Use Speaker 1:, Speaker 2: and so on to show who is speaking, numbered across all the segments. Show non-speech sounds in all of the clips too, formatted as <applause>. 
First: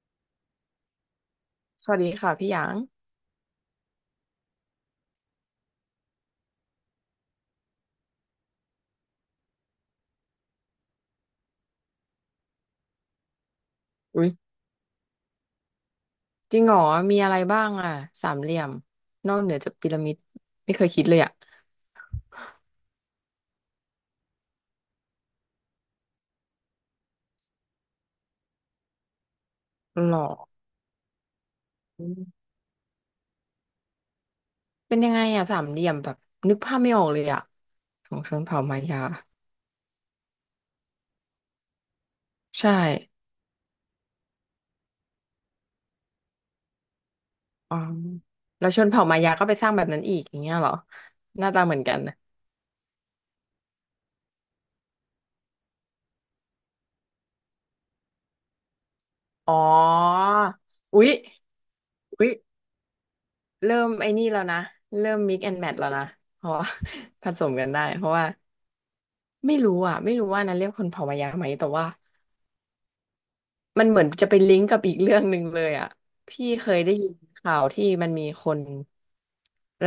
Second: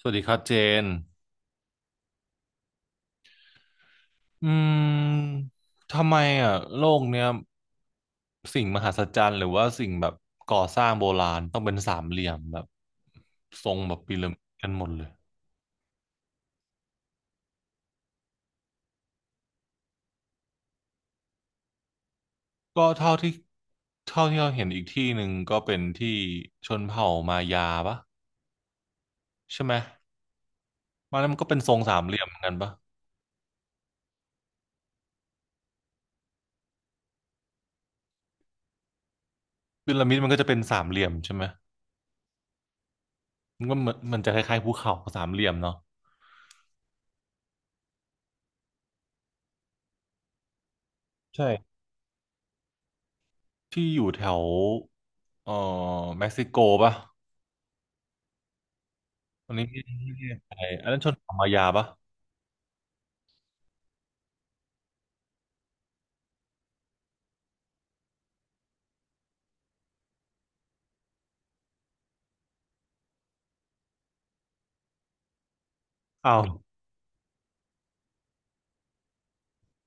Speaker 1: สวัสดีครับเจน
Speaker 2: สวัสดีค่ะพี่หยาง
Speaker 1: อืมทำไมอ่ะโลกเนี้ยสิ่งมหัศจรรย์หรือว่าสิ่งแบบก่อสร้างโบราณต้องเป็นสามเหลี่ยมแบบทรงแบบพี
Speaker 2: อุ้
Speaker 1: ระ
Speaker 2: ย
Speaker 1: มิดกันหมดเลย
Speaker 2: จริงเหรอมีอะไรบ้างอ่ะสามเหลี่ยมนอกเหนือจากพีระมิดไม่เคยคิดเลยอ่ะ
Speaker 1: ก็เท่าที่เราเห็นอีกที่หนึ่งก็เป็นที่ชนเผ่ามายาปะใช่ไหม
Speaker 2: หรอ
Speaker 1: มันนั้นมันก็เป็นทรงสาม
Speaker 2: อื
Speaker 1: เหลี่ยมเหมือ
Speaker 2: ม
Speaker 1: นกันปะ
Speaker 2: เป็นยังไงอ่ะสามเหลี่ยมแบบนึกภาพไม่ออกเลยอ่ะของชนเผ่ามายา
Speaker 1: พีระมิดมันก็จะเป็นสามเหลี่ยมใช่ไหม
Speaker 2: ใช่
Speaker 1: มันก็เหมือนมันจะคล้ายๆภูเขาสามเหลี่ยมเนาะ
Speaker 2: อ๋อแล้วชนเผ่ามายาก็ไปสร้างแบบนั้นอีกอย่างเงี้ยเหรอห
Speaker 1: ใช่
Speaker 2: น้าตาเหมือนกันนะ
Speaker 1: ที่อยู่แถวเอ่อเม็กซิโกปะ ตั
Speaker 2: อ๋
Speaker 1: น
Speaker 2: อ
Speaker 1: นี้ไม่แน่ใจอันนั้น
Speaker 2: อุ๊
Speaker 1: ช
Speaker 2: ย
Speaker 1: นเผ่ามายาปะ
Speaker 2: อุ๊ยเริ่มไอ้นี่แล้วนะเริ่มมิกแอนด์แมทแล้วนะเพราะว่า <laughs> ผสมกันได้เพราะว่าไม่รู้อ่ะไม่รู้ว่านั้นเรียกคนเผ่ามายาไหมแต่ว่า มันเหมือนจะไปลิงก์กับอีกเรื่องหนึ่งเลยอ่ะ
Speaker 1: อ้าว
Speaker 2: พี่เคยได้ยินข่าวที่มันมีคน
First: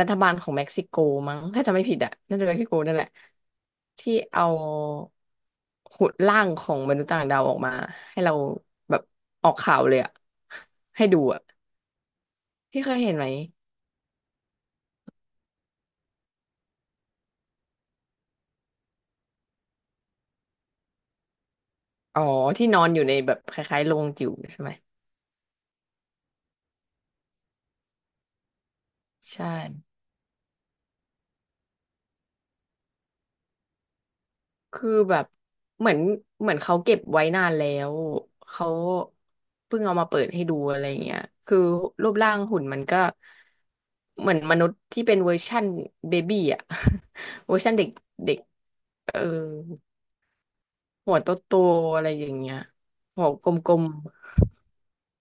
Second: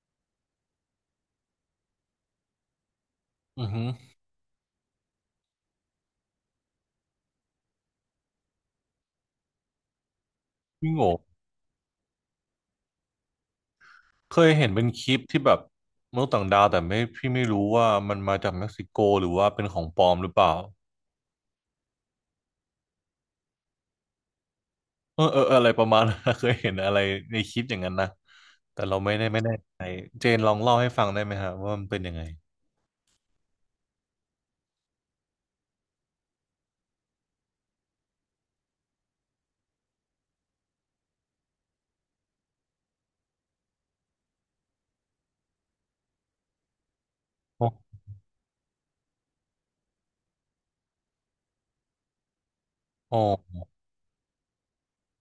Speaker 2: รัฐบาลของเม็กซิโกมั้งถ้าจำไม่ผิดอ่ะน่าจะเม็กซิโกนั่นแหละ
Speaker 1: อือหือ
Speaker 2: ที่เอาหุ่นร่างของมนุษย์ต่างดาวออกมาให้เราแบบออกข่าวเลยอ่ะ
Speaker 1: พี่
Speaker 2: ให้
Speaker 1: โง่
Speaker 2: ดูอ่ะพี่เคยเห็นไหม
Speaker 1: เคยเห็นเป็นคลิปที่แบบมนุษย์ต่างดาวแต่ไม่พี่ไม่รู้ว่ามันมาจากเม็กซิโกหรือว่าเป็นของปลอมหรือเปล่า
Speaker 2: อ๋อที่นอนอยู่ในแบบคล้ายๆโรงจิ๋วใช่ไหม
Speaker 1: เออเออเอออะไรประมาณนั้น <laughs> เคยเห็นอะไรในคลิปอย่างนั้นนะแต่เราไม่ได้ไม่
Speaker 2: ใช่
Speaker 1: แน่ใจเจนลองเล่าให้ฟังได้ไหมฮะว่ามันเป็นยังไง
Speaker 2: คือแบบเหมือนเหมือนเขาเก็บไว้นานแล้วเขาเพิ่งเอามาเปิดให้ดูอะไรเงี้ยคือรูปร่างหุ่นมันก็เหมือนมนุษย์ที่เป็นเวอร์ชั่นเบบี้อ่ะ <laughs> เวอร์
Speaker 1: อ๋อ
Speaker 2: ชั่นเด็กเด็กเออหัวโตโตอะไรอย่างเงี้ย
Speaker 1: อ๋อ
Speaker 2: หัวกลม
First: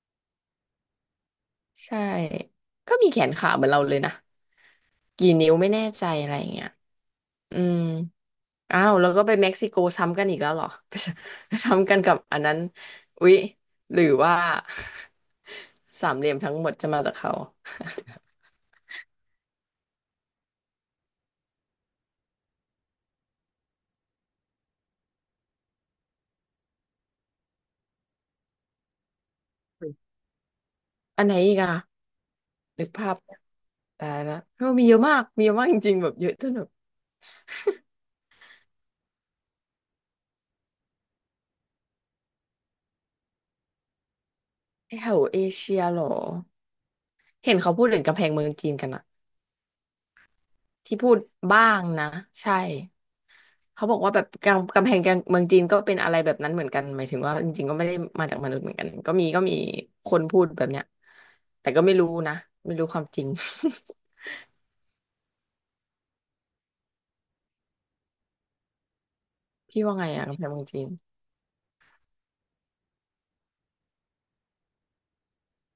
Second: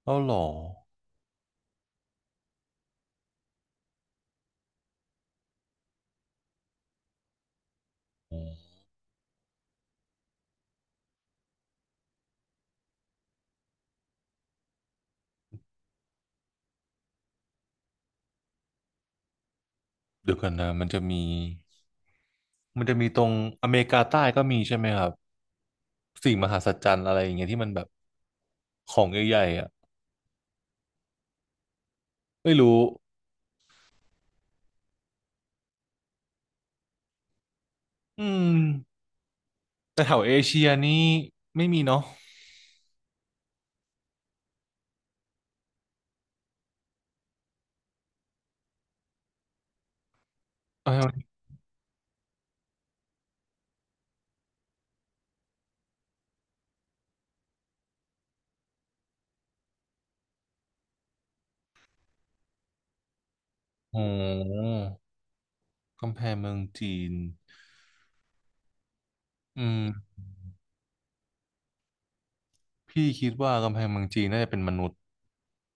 Speaker 1: เล่าหรอ
Speaker 2: ๆใช่ก็มีแขนขาเหมือนเราเลยนะกี่นิ้วไม่แน่ใจอะไรเงี้ยอืม
Speaker 1: อ๋อ
Speaker 2: อ้าวแล้วก็ไปเม็กซิโกซ้ำกันอีกแล้วเหรอ <laughs> ซ้ำกันกับอันนั้นอุ๊ยหรือว่า <laughs> สามเหลี่ยมทั้งหมดจะมาจากเขา
Speaker 1: เดี๋ยวกันนะมันจะมี มันจะมีตรงอเมริกาใต้ก็มีใช่ไหมครับสิ่งมหัศจรรย์อะไรอย่างเงี้ยที่มันแบบของใหญ่ๆอ่ะ
Speaker 2: อันไหนอีกอะ
Speaker 1: ไม่รู้
Speaker 2: นึกภาพตายละเออมีเยอะมากมีเยอะมากจริงๆแบบเยอะจนแบบ
Speaker 1: อืมแต่แถวเอเชียนี่ไม่มีเนาะ
Speaker 2: แถวเอเชียเหรอเห็นเขาพูดถึงกำแพงเมืองจีนกันอะ
Speaker 1: เอา
Speaker 2: ที่
Speaker 1: ให้
Speaker 2: พู
Speaker 1: มั
Speaker 2: ด
Speaker 1: น
Speaker 2: บ้างนะใช่ เขาบอกว่าแบบกำกำแพงเมืองจีนก็เป็นอะไรแบบนั้นเหมือนกันหมายถึงว่าจริงๆก็ไม่ได้มาจากมนุษย์เหมือนกันก็มีก็มีคนพูดแบบเนี้ยแต่ก็ไม่รู้นะไม่รู้ความจริง
Speaker 1: โอ้กำแพงเมืองจีนอื
Speaker 2: <laughs>
Speaker 1: ม
Speaker 2: พี่ว่าไงอะกำแพงเมืองจีน
Speaker 1: พี่คิดว่ากำแพงเมืองจีนน่าจะเป็นมนุษย์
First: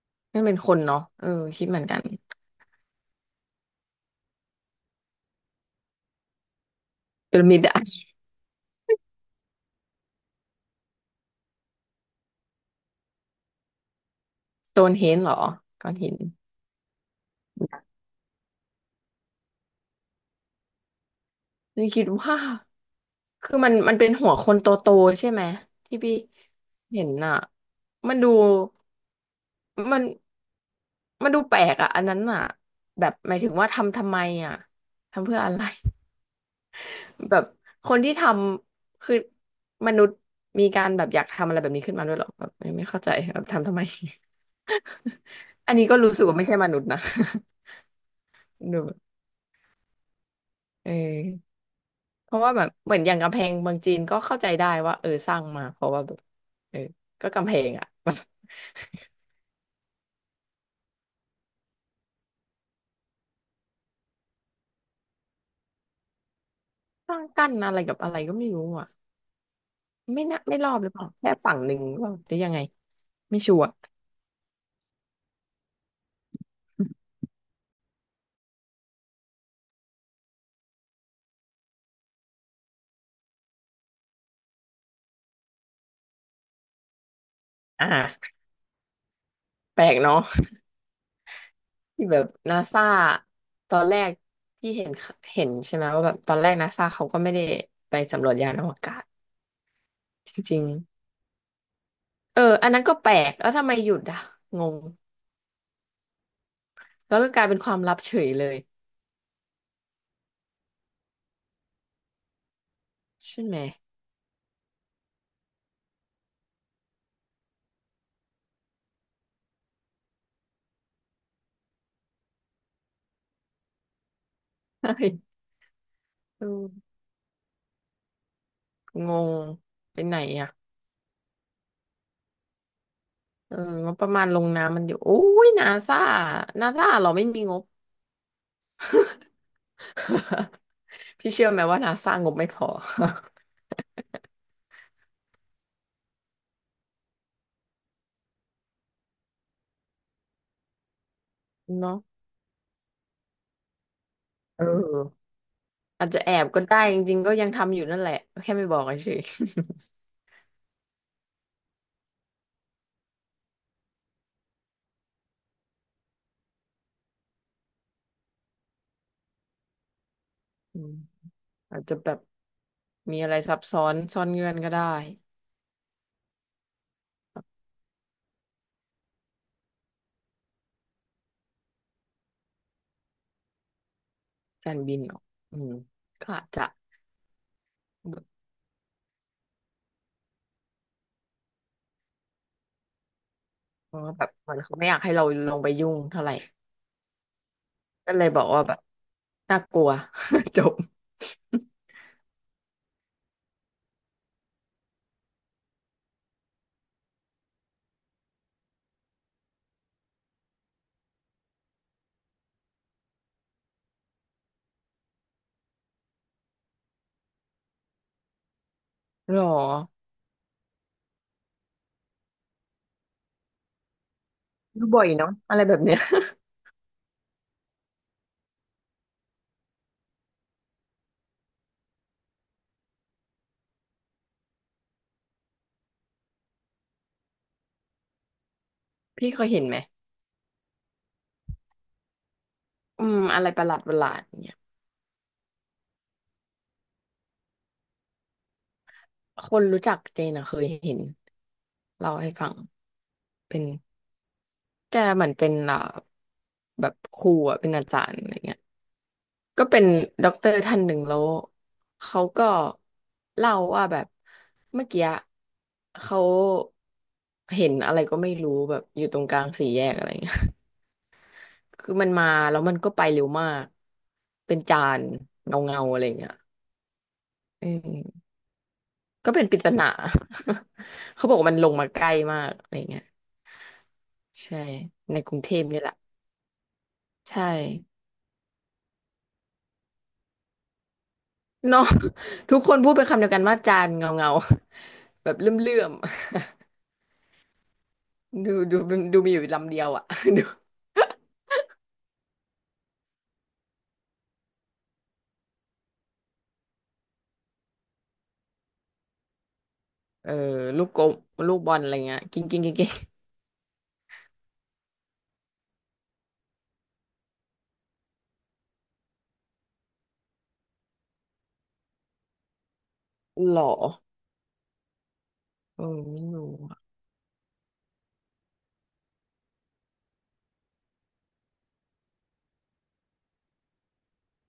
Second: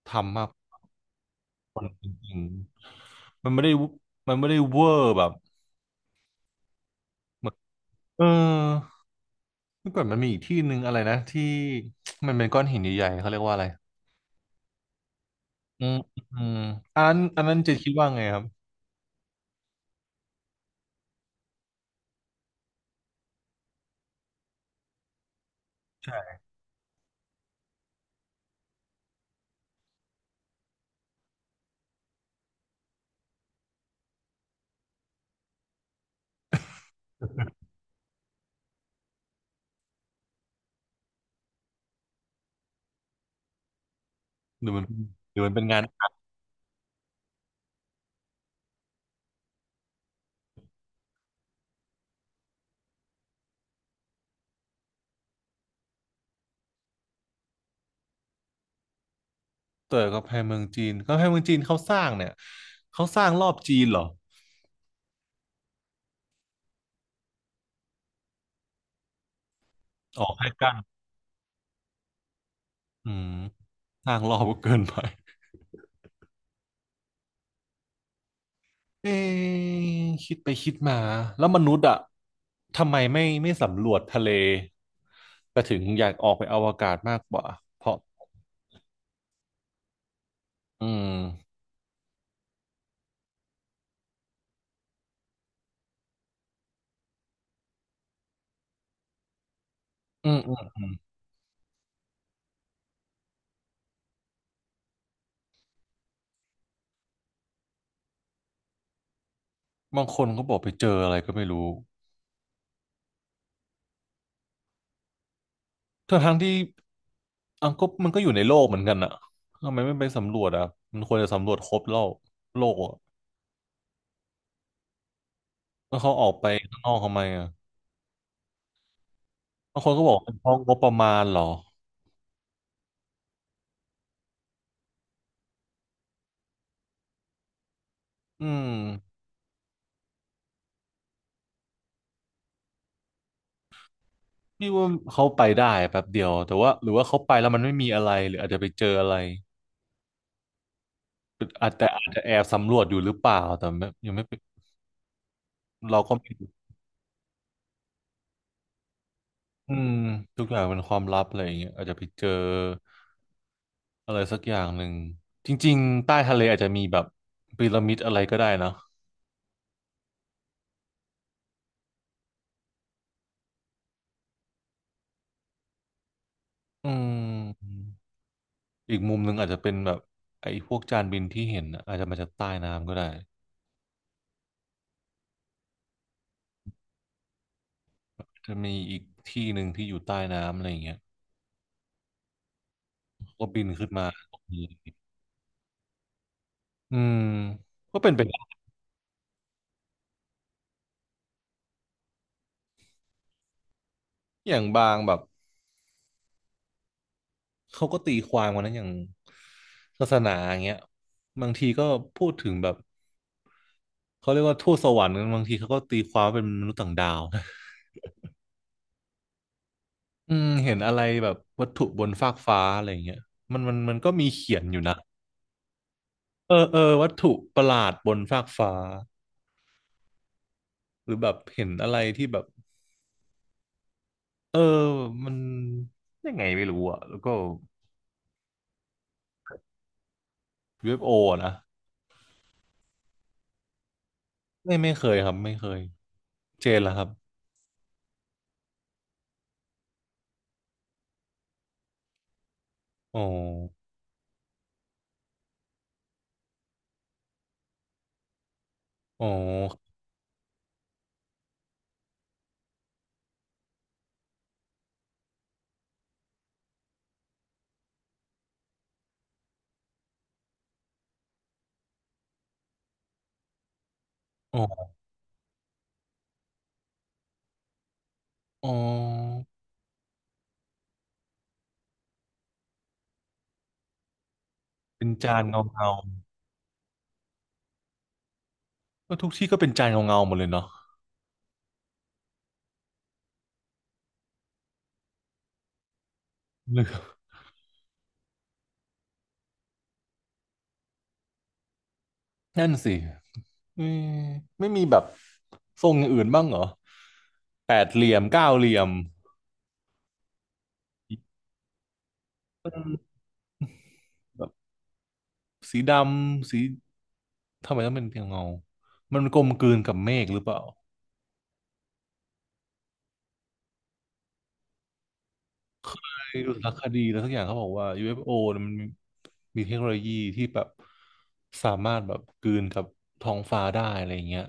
Speaker 1: ทำ
Speaker 2: นั่น
Speaker 1: มาก
Speaker 2: เป็นคนเนาะเออคิดเหมือนกัน
Speaker 1: จริงมันไม่ได้วุมันไม่ได้เวอร์แบบ
Speaker 2: พี
Speaker 1: เห
Speaker 2: ระ
Speaker 1: มือน
Speaker 2: มิดอะ
Speaker 1: เออเมื่อก่อนมันมีอีกที่หนึ่งอะไรนะที่ <tsk> มันเป็นก้อนหินใหญ่ๆเขาเรียกว่าอะไร
Speaker 2: สโตนเฮนจ์เหรอ
Speaker 1: อื
Speaker 2: ก้อ
Speaker 1: ม
Speaker 2: นหิน
Speaker 1: อืมอันอันนั้นจะคิดว่าไงครับ
Speaker 2: นี่คิดว่าคือมันเป็นหัวคนโตๆใช่ไหมที่พี่เห็นอะมันดูมันดูแปลกอะอันนั้นอะแบบหมายถึงว่าทำทำไมอะทำเพื่ออะไร แบบคนที่ทำคือมนุษย์มีการแบบอยากทำอะไรแบบนี้ขึ้นมาด้วยเหรอแบบไม่ไม่เข้าใจแบบทำทำไม
Speaker 1: หรือมัน
Speaker 2: <laughs>
Speaker 1: หรือมันเป็น
Speaker 2: อัน
Speaker 1: งาน
Speaker 2: นี้ก็รู้สึกว่าไม่ใช่มนุษย์นะ <laughs> ดูแบบเออเพราะว่าแบบเหมือนอย่างกำแพงเมืองจีนก็เข้าใจได้ว่าเออสร้างมาเพราะว่าแบบเออก็กำแพงอะ <laughs>
Speaker 1: เต๋ร์กำแพงเมืองจีนกำแพงเมืองจีนเขาสร้างเนี่ยเขาสร้างรอบจีนเหรอ
Speaker 2: สร้างกั้นอะไรกับอะไรก็ไม่รู้อ่ะ
Speaker 1: อ
Speaker 2: ไม่
Speaker 1: อก
Speaker 2: น่า
Speaker 1: ให้
Speaker 2: ไม่รอ
Speaker 1: กั้น
Speaker 2: บหรือเปล่าแค่ฝั่งหนึ่งหรือเปล่าหรือยังไง
Speaker 1: อืม
Speaker 2: ไม่ชัวร์
Speaker 1: สร้างรอบก็เกินไปเอ๊ะคิดไปคิดมาแล้วมนุษย์อะทำไมไม่ไม่สำรวจทะเลแต่ถึงอยากออกไปอวกาศมากกว่าเพราะ
Speaker 2: อ่าแปลกเนาะ
Speaker 1: อืม
Speaker 2: ที่แบบนาซาตอนแรกที่เห็นเห็นใช่ไหมว่าแบบตอนแรกนาซาเขาก็ไม่ได้ไปสำรวจยานอวกาศ
Speaker 1: อื
Speaker 2: จ
Speaker 1: มอื
Speaker 2: ริง
Speaker 1: ม
Speaker 2: ๆเอออันนั้นก็แปลกแล้วทำไมหยุดอ่ะงงแล้วก็กลายเป็นความลับเฉยเลย
Speaker 1: บางคนก็บอกไปเจออะไรก็ไม่รู้
Speaker 2: ใช่ไหม
Speaker 1: ทั้งทั้งที่อังก็มันก็อยู่ในโลกเหมือนกันอะทำไมไม่ไปสำรวจอะมันควรจะสำรวจครบโลกโลกอะ
Speaker 2: ใช่
Speaker 1: แล้วเขาออก
Speaker 2: เอ
Speaker 1: ไป
Speaker 2: อ
Speaker 1: ข้างนอกทำไมอะ
Speaker 2: งง
Speaker 1: บางคน
Speaker 2: ไป
Speaker 1: ก็บ
Speaker 2: ไห
Speaker 1: อ
Speaker 2: น
Speaker 1: กเป็นเพราะ
Speaker 2: อ่ะ
Speaker 1: งบประมาณเหรอ
Speaker 2: เอองบประมาณลงน้ำมันอยู่โอ้ยนาซานาซาเราไม่มีงบ
Speaker 1: อืม
Speaker 2: <laughs> พี่เชื่อไหมว่านาซางบไม่พอ
Speaker 1: พี่ว่าเขาไปได้แป๊บเดียวแต่ว่าหรือว่าเขาไปแล้วมันไม่มีอะไรหรืออาจจะไปเจออะไรอาจ
Speaker 2: <laughs>
Speaker 1: แต่
Speaker 2: เนาะ
Speaker 1: อาจจะแอบสำรวจอยู่หรือเปล่าแต่ไม่ยังไม่ไป
Speaker 2: เออ
Speaker 1: เรา
Speaker 2: อาจ
Speaker 1: ก็
Speaker 2: จะ
Speaker 1: ไม่
Speaker 2: แอบ
Speaker 1: รู้
Speaker 2: ก็ได้จริงๆก็ยังทำอยู่นั่นแหละแค่ไม่บอกเฉย
Speaker 1: อืมทุกอย่างเป็นความลับอะไรอย่างเงี้ยอาจจะไปเจออะไรสักอย่างหนึ่งจริงๆใต้ทะเลอาจจะมีแบบพีระมิดอะไรก็ได้นะ
Speaker 2: ๆ <laughs> อืมอาจจะแบบมีอะไรซับซ้อนซ่อนเงื่อนก็ได้
Speaker 1: อืมอีกมุมหนึ่งอาจจะเป็นแบบไอ้พวกจานบินที่เห็นน่ะอาจจะมาจากใต้น้ำก็ได้
Speaker 2: การบินเหรออืมก็อาจจะ
Speaker 1: จะมีอีกที่หนึ่งที่อยู่ใต้น้ำอะไรอย่างเงี้ยเขาก็บินขึ้น
Speaker 2: เพราะ
Speaker 1: มา
Speaker 2: ว่าแบบ
Speaker 1: ตรง
Speaker 2: เหมือนเขาไม่อ
Speaker 1: นี้
Speaker 2: ยากให้เราลงไปยุ่งเท่าไหร่
Speaker 1: อืมก็เป็
Speaker 2: ก็
Speaker 1: นไป
Speaker 2: เลย
Speaker 1: ได้
Speaker 2: บอกว่าแบบน่ากลัว <laughs> จบ
Speaker 1: อย่างบางแบบเขาก็ตีความกันนะอย่างศาสนาอย่างเงี้ยบางทีก็พูดถึงแบบเขาเรียกว่าทูตสวรรค์กันบางทีเขาก็ตีความว่าเป็นมนุษย์ต่างดาว <laughs> นะ
Speaker 2: หรอ
Speaker 1: อืมเห็นอะไรแบบวัตถุบนฟากฟ้าอะไรอย่างเงี้ยมันก็มีเขียนอยู่
Speaker 2: ดู
Speaker 1: นะ
Speaker 2: บ่อยเนาะอะไรแบบเนี้ย
Speaker 1: เออเออวัตถุประหลาดบนฟากฟ้า หรือแบบเห็นอะไรที่แบบเออมันยังไงไม่รู้อ่ะแล้วก็
Speaker 2: <laughs> พี่เคยเห็นไหม
Speaker 1: UFO อฟโออะนะ
Speaker 2: อืมอะไรประหลาดประหลาดเนี่ย
Speaker 1: ไม่ไม่เคยครับไม่เคยเจนแล้วครับ
Speaker 2: คนรู้จักเจนอะเคยเห็นเล่าให้ฟัง
Speaker 1: อ๋อ
Speaker 2: เป็นแกเหมือนเป็นอ่าแบบครูอะเป็นอาจารย์อะไรเงี้ย
Speaker 1: อ๋อ
Speaker 2: ก็เป็นด็อกเตอร์ท่านหนึ่งแล้วเขาก็เล่าว่าแบบเมื่อกี้เขาเห็นอะไรก็ไม่รู้แบบอยู่ตรงกลางสี่แยกอะไรเงี้ย <laughs> คือมันมาแล้วมันก็ไปเร็วมากเป็
Speaker 1: อ๋
Speaker 2: น
Speaker 1: อ
Speaker 2: จานเงาเงาอะไรเงี้ยเออ
Speaker 1: อ๋
Speaker 2: ก็เป็
Speaker 1: อ
Speaker 2: นปริศนา <laughs> เขาบอกว่ามันลงมาใกล้มากอะไรเงี้ยใช่
Speaker 1: เป็น
Speaker 2: ในก
Speaker 1: จา
Speaker 2: รุง
Speaker 1: น
Speaker 2: เท
Speaker 1: เงา
Speaker 2: พนี่
Speaker 1: เงา
Speaker 2: แหละใช่
Speaker 1: ก็ทุกที่ก็เป็นจานเงาเงาหมดเลยเนาะ
Speaker 2: เนาะ <laughs> ทุกคนพูดเป็นคำเดียวกันว่าจานเงาเงาแบบเลื่อมเลื่อม
Speaker 1: <laughs> หรือ
Speaker 2: ดูดูดูมีอยู่ลำเดียวอ่ะ <laughs> ดู
Speaker 1: นั่นสิไม่ไม่มีแบบทรงอย่างอื่นบ้างเหรอแปดเหลี่ยมเก้าเหลี่ยม
Speaker 2: เออลูกกลมลูกบอลอะไรเงี้ยกิ้งกิ้ง
Speaker 1: เอ
Speaker 2: กิ้งกิ้ง
Speaker 1: อแบบสีดำสีทำไมต้องเป็นเพียงเงามันกลมกลืนกับเมฆหรือเปล่า
Speaker 2: หรอเออไม่
Speaker 1: ไปดู
Speaker 2: รู้
Speaker 1: สาร
Speaker 2: อะ
Speaker 1: คดีแล้วสักอย่างเขาบอกว่า UFO เอฟโอเนี่ยมันมีมีเทคโนโลยีที่แบบสามารถแบบกลืนกับท้องฟ้าได้อะไรอย่างเงี้ย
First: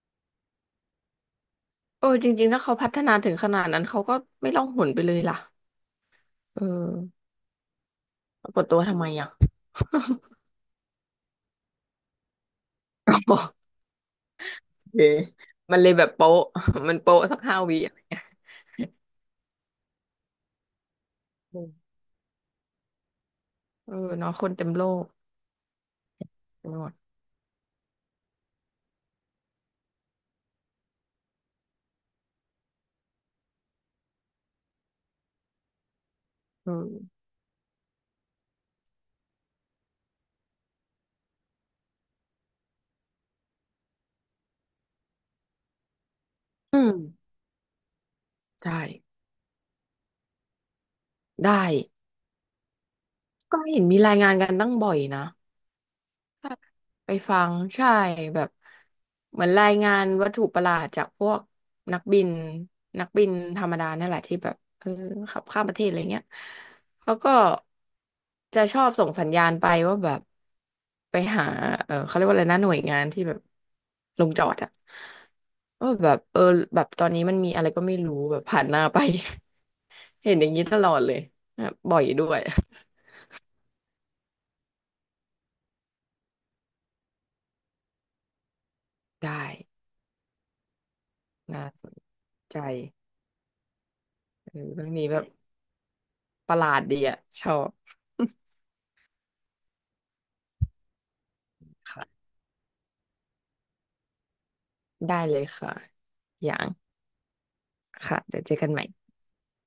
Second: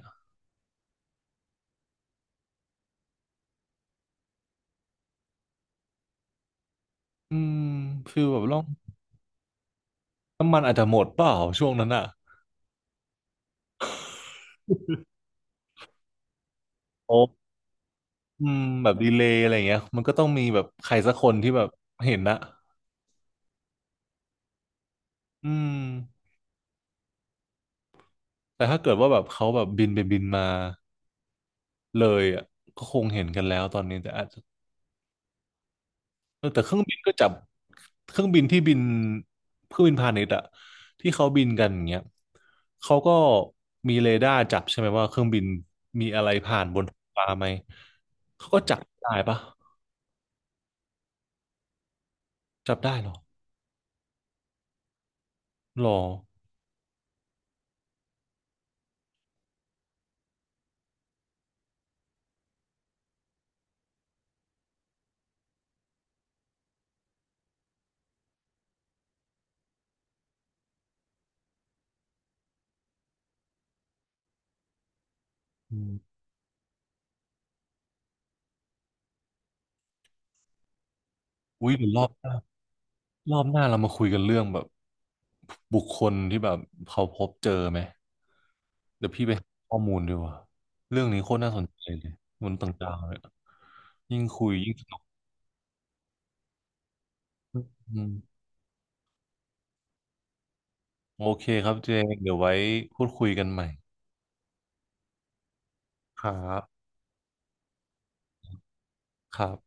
Speaker 2: เออจริงๆถ้าเขาพัฒนาถึงขนาดนั้นเขาก็ไม่ล่องหนไปเลยล่ะเออ
Speaker 1: อืมฟีลแบบ
Speaker 2: ปรา
Speaker 1: ล่อ
Speaker 2: ก
Speaker 1: ง
Speaker 2: ฏตัวทำไมอ่ะ
Speaker 1: น้ำมันอาจจะหมดเปล่าช่วงนั้นอ่ะ
Speaker 2: <laughs> โอเค <laughs> มันเลยแบบโป๊ะ <laughs> มันโป๊ะ
Speaker 1: โอ้
Speaker 2: สัก5 วิอะ
Speaker 1: อืมแบบดีเลย์อะไรอย่างเงี้ยมันก็ต้องมีแบบใครสักคนที่
Speaker 2: เอ
Speaker 1: แบบ
Speaker 2: อ
Speaker 1: เห็นนะ
Speaker 2: เออเนาะคนเต็มโลก
Speaker 1: อืม
Speaker 2: ไปหมด
Speaker 1: แต่ถ้าเกิดว่าแบบเขาแบบบินไปบินมาเลยอ่ะก็คงเห็นกันแล้วตอนนี้แต่อาจจะ เออแต่เค
Speaker 2: เอ
Speaker 1: รื่องบินก็
Speaker 2: อ
Speaker 1: จับเครื่องบินที่บินเครื่องบินพาณิชย์อะที่เขาบินกันอย่างเงี้ยเขาก็มีเรดาร์จับใช่ไหมว่าเครื่องบินมีอะไรผ่านบ
Speaker 2: อื
Speaker 1: น
Speaker 2: ม
Speaker 1: ท้องฟ้าไหมเขาก็จับ
Speaker 2: ใช่
Speaker 1: ได้ปะ
Speaker 2: ได้
Speaker 1: จับได้เหรอ
Speaker 2: ก็เห็นมีรายงานกันตั้งบ่อยนะ
Speaker 1: หรอ
Speaker 2: ไปฟังใช่แบบเหมือนรายงานวัตถุประหลาดจากพวกนักบินนักบินธรรมดานั่นแหละที่แบบเออขับข้ามประเทศอะไรเงี้ยเขาก็จะชอบส่งสัญญาณไปว่าแบบไปหาเออเขาเรียกว่าอะไรนะหน่วยงานที่แบบลงจอดอะ
Speaker 1: อื
Speaker 2: ว่าแบ
Speaker 1: ม
Speaker 2: บเออแบบตอนนี้มันมีอะไรก็ไม่รู้แบบผ่านหน้าไป <laughs> เห็นอย่างนี้ตลอดเลยนะ
Speaker 1: อุ้ยเดี๋ยว
Speaker 2: บ่
Speaker 1: ร
Speaker 2: อ
Speaker 1: อ
Speaker 2: ย
Speaker 1: บห
Speaker 2: ด้
Speaker 1: น้า
Speaker 2: วย
Speaker 1: รอบหน้าเรามาคุยกันเรื่องแบบบุคคลที่แบบเขาพบเจอไหมเดี๋ยว
Speaker 2: <laughs>
Speaker 1: พี่ไป
Speaker 2: ได้
Speaker 1: หาข้อมูลดีกว่าเรื่องนี้โคตรน่าส
Speaker 2: น่า
Speaker 1: นใจ
Speaker 2: สน
Speaker 1: เลยมนุ
Speaker 2: ใจ
Speaker 1: ษย์ต่างดาวเนี่ยยิ่งคุ
Speaker 2: เอ
Speaker 1: ย
Speaker 2: อ
Speaker 1: ยิ่งส
Speaker 2: เรื่อง
Speaker 1: นุก
Speaker 2: นี้แบบ ประหลาดดีอะชอบ
Speaker 1: อืม
Speaker 2: <laughs>
Speaker 1: โอเคครับเจง
Speaker 2: ค่ะ
Speaker 1: เดี๋ยวไว้พูดคุยกันใหม่
Speaker 2: <laughs> ได้เลยค่ะ
Speaker 1: ครั
Speaker 2: อย่า
Speaker 1: บ
Speaker 2: งค่ะเดี๋ยวเจอกันใหม่
Speaker 1: ครับ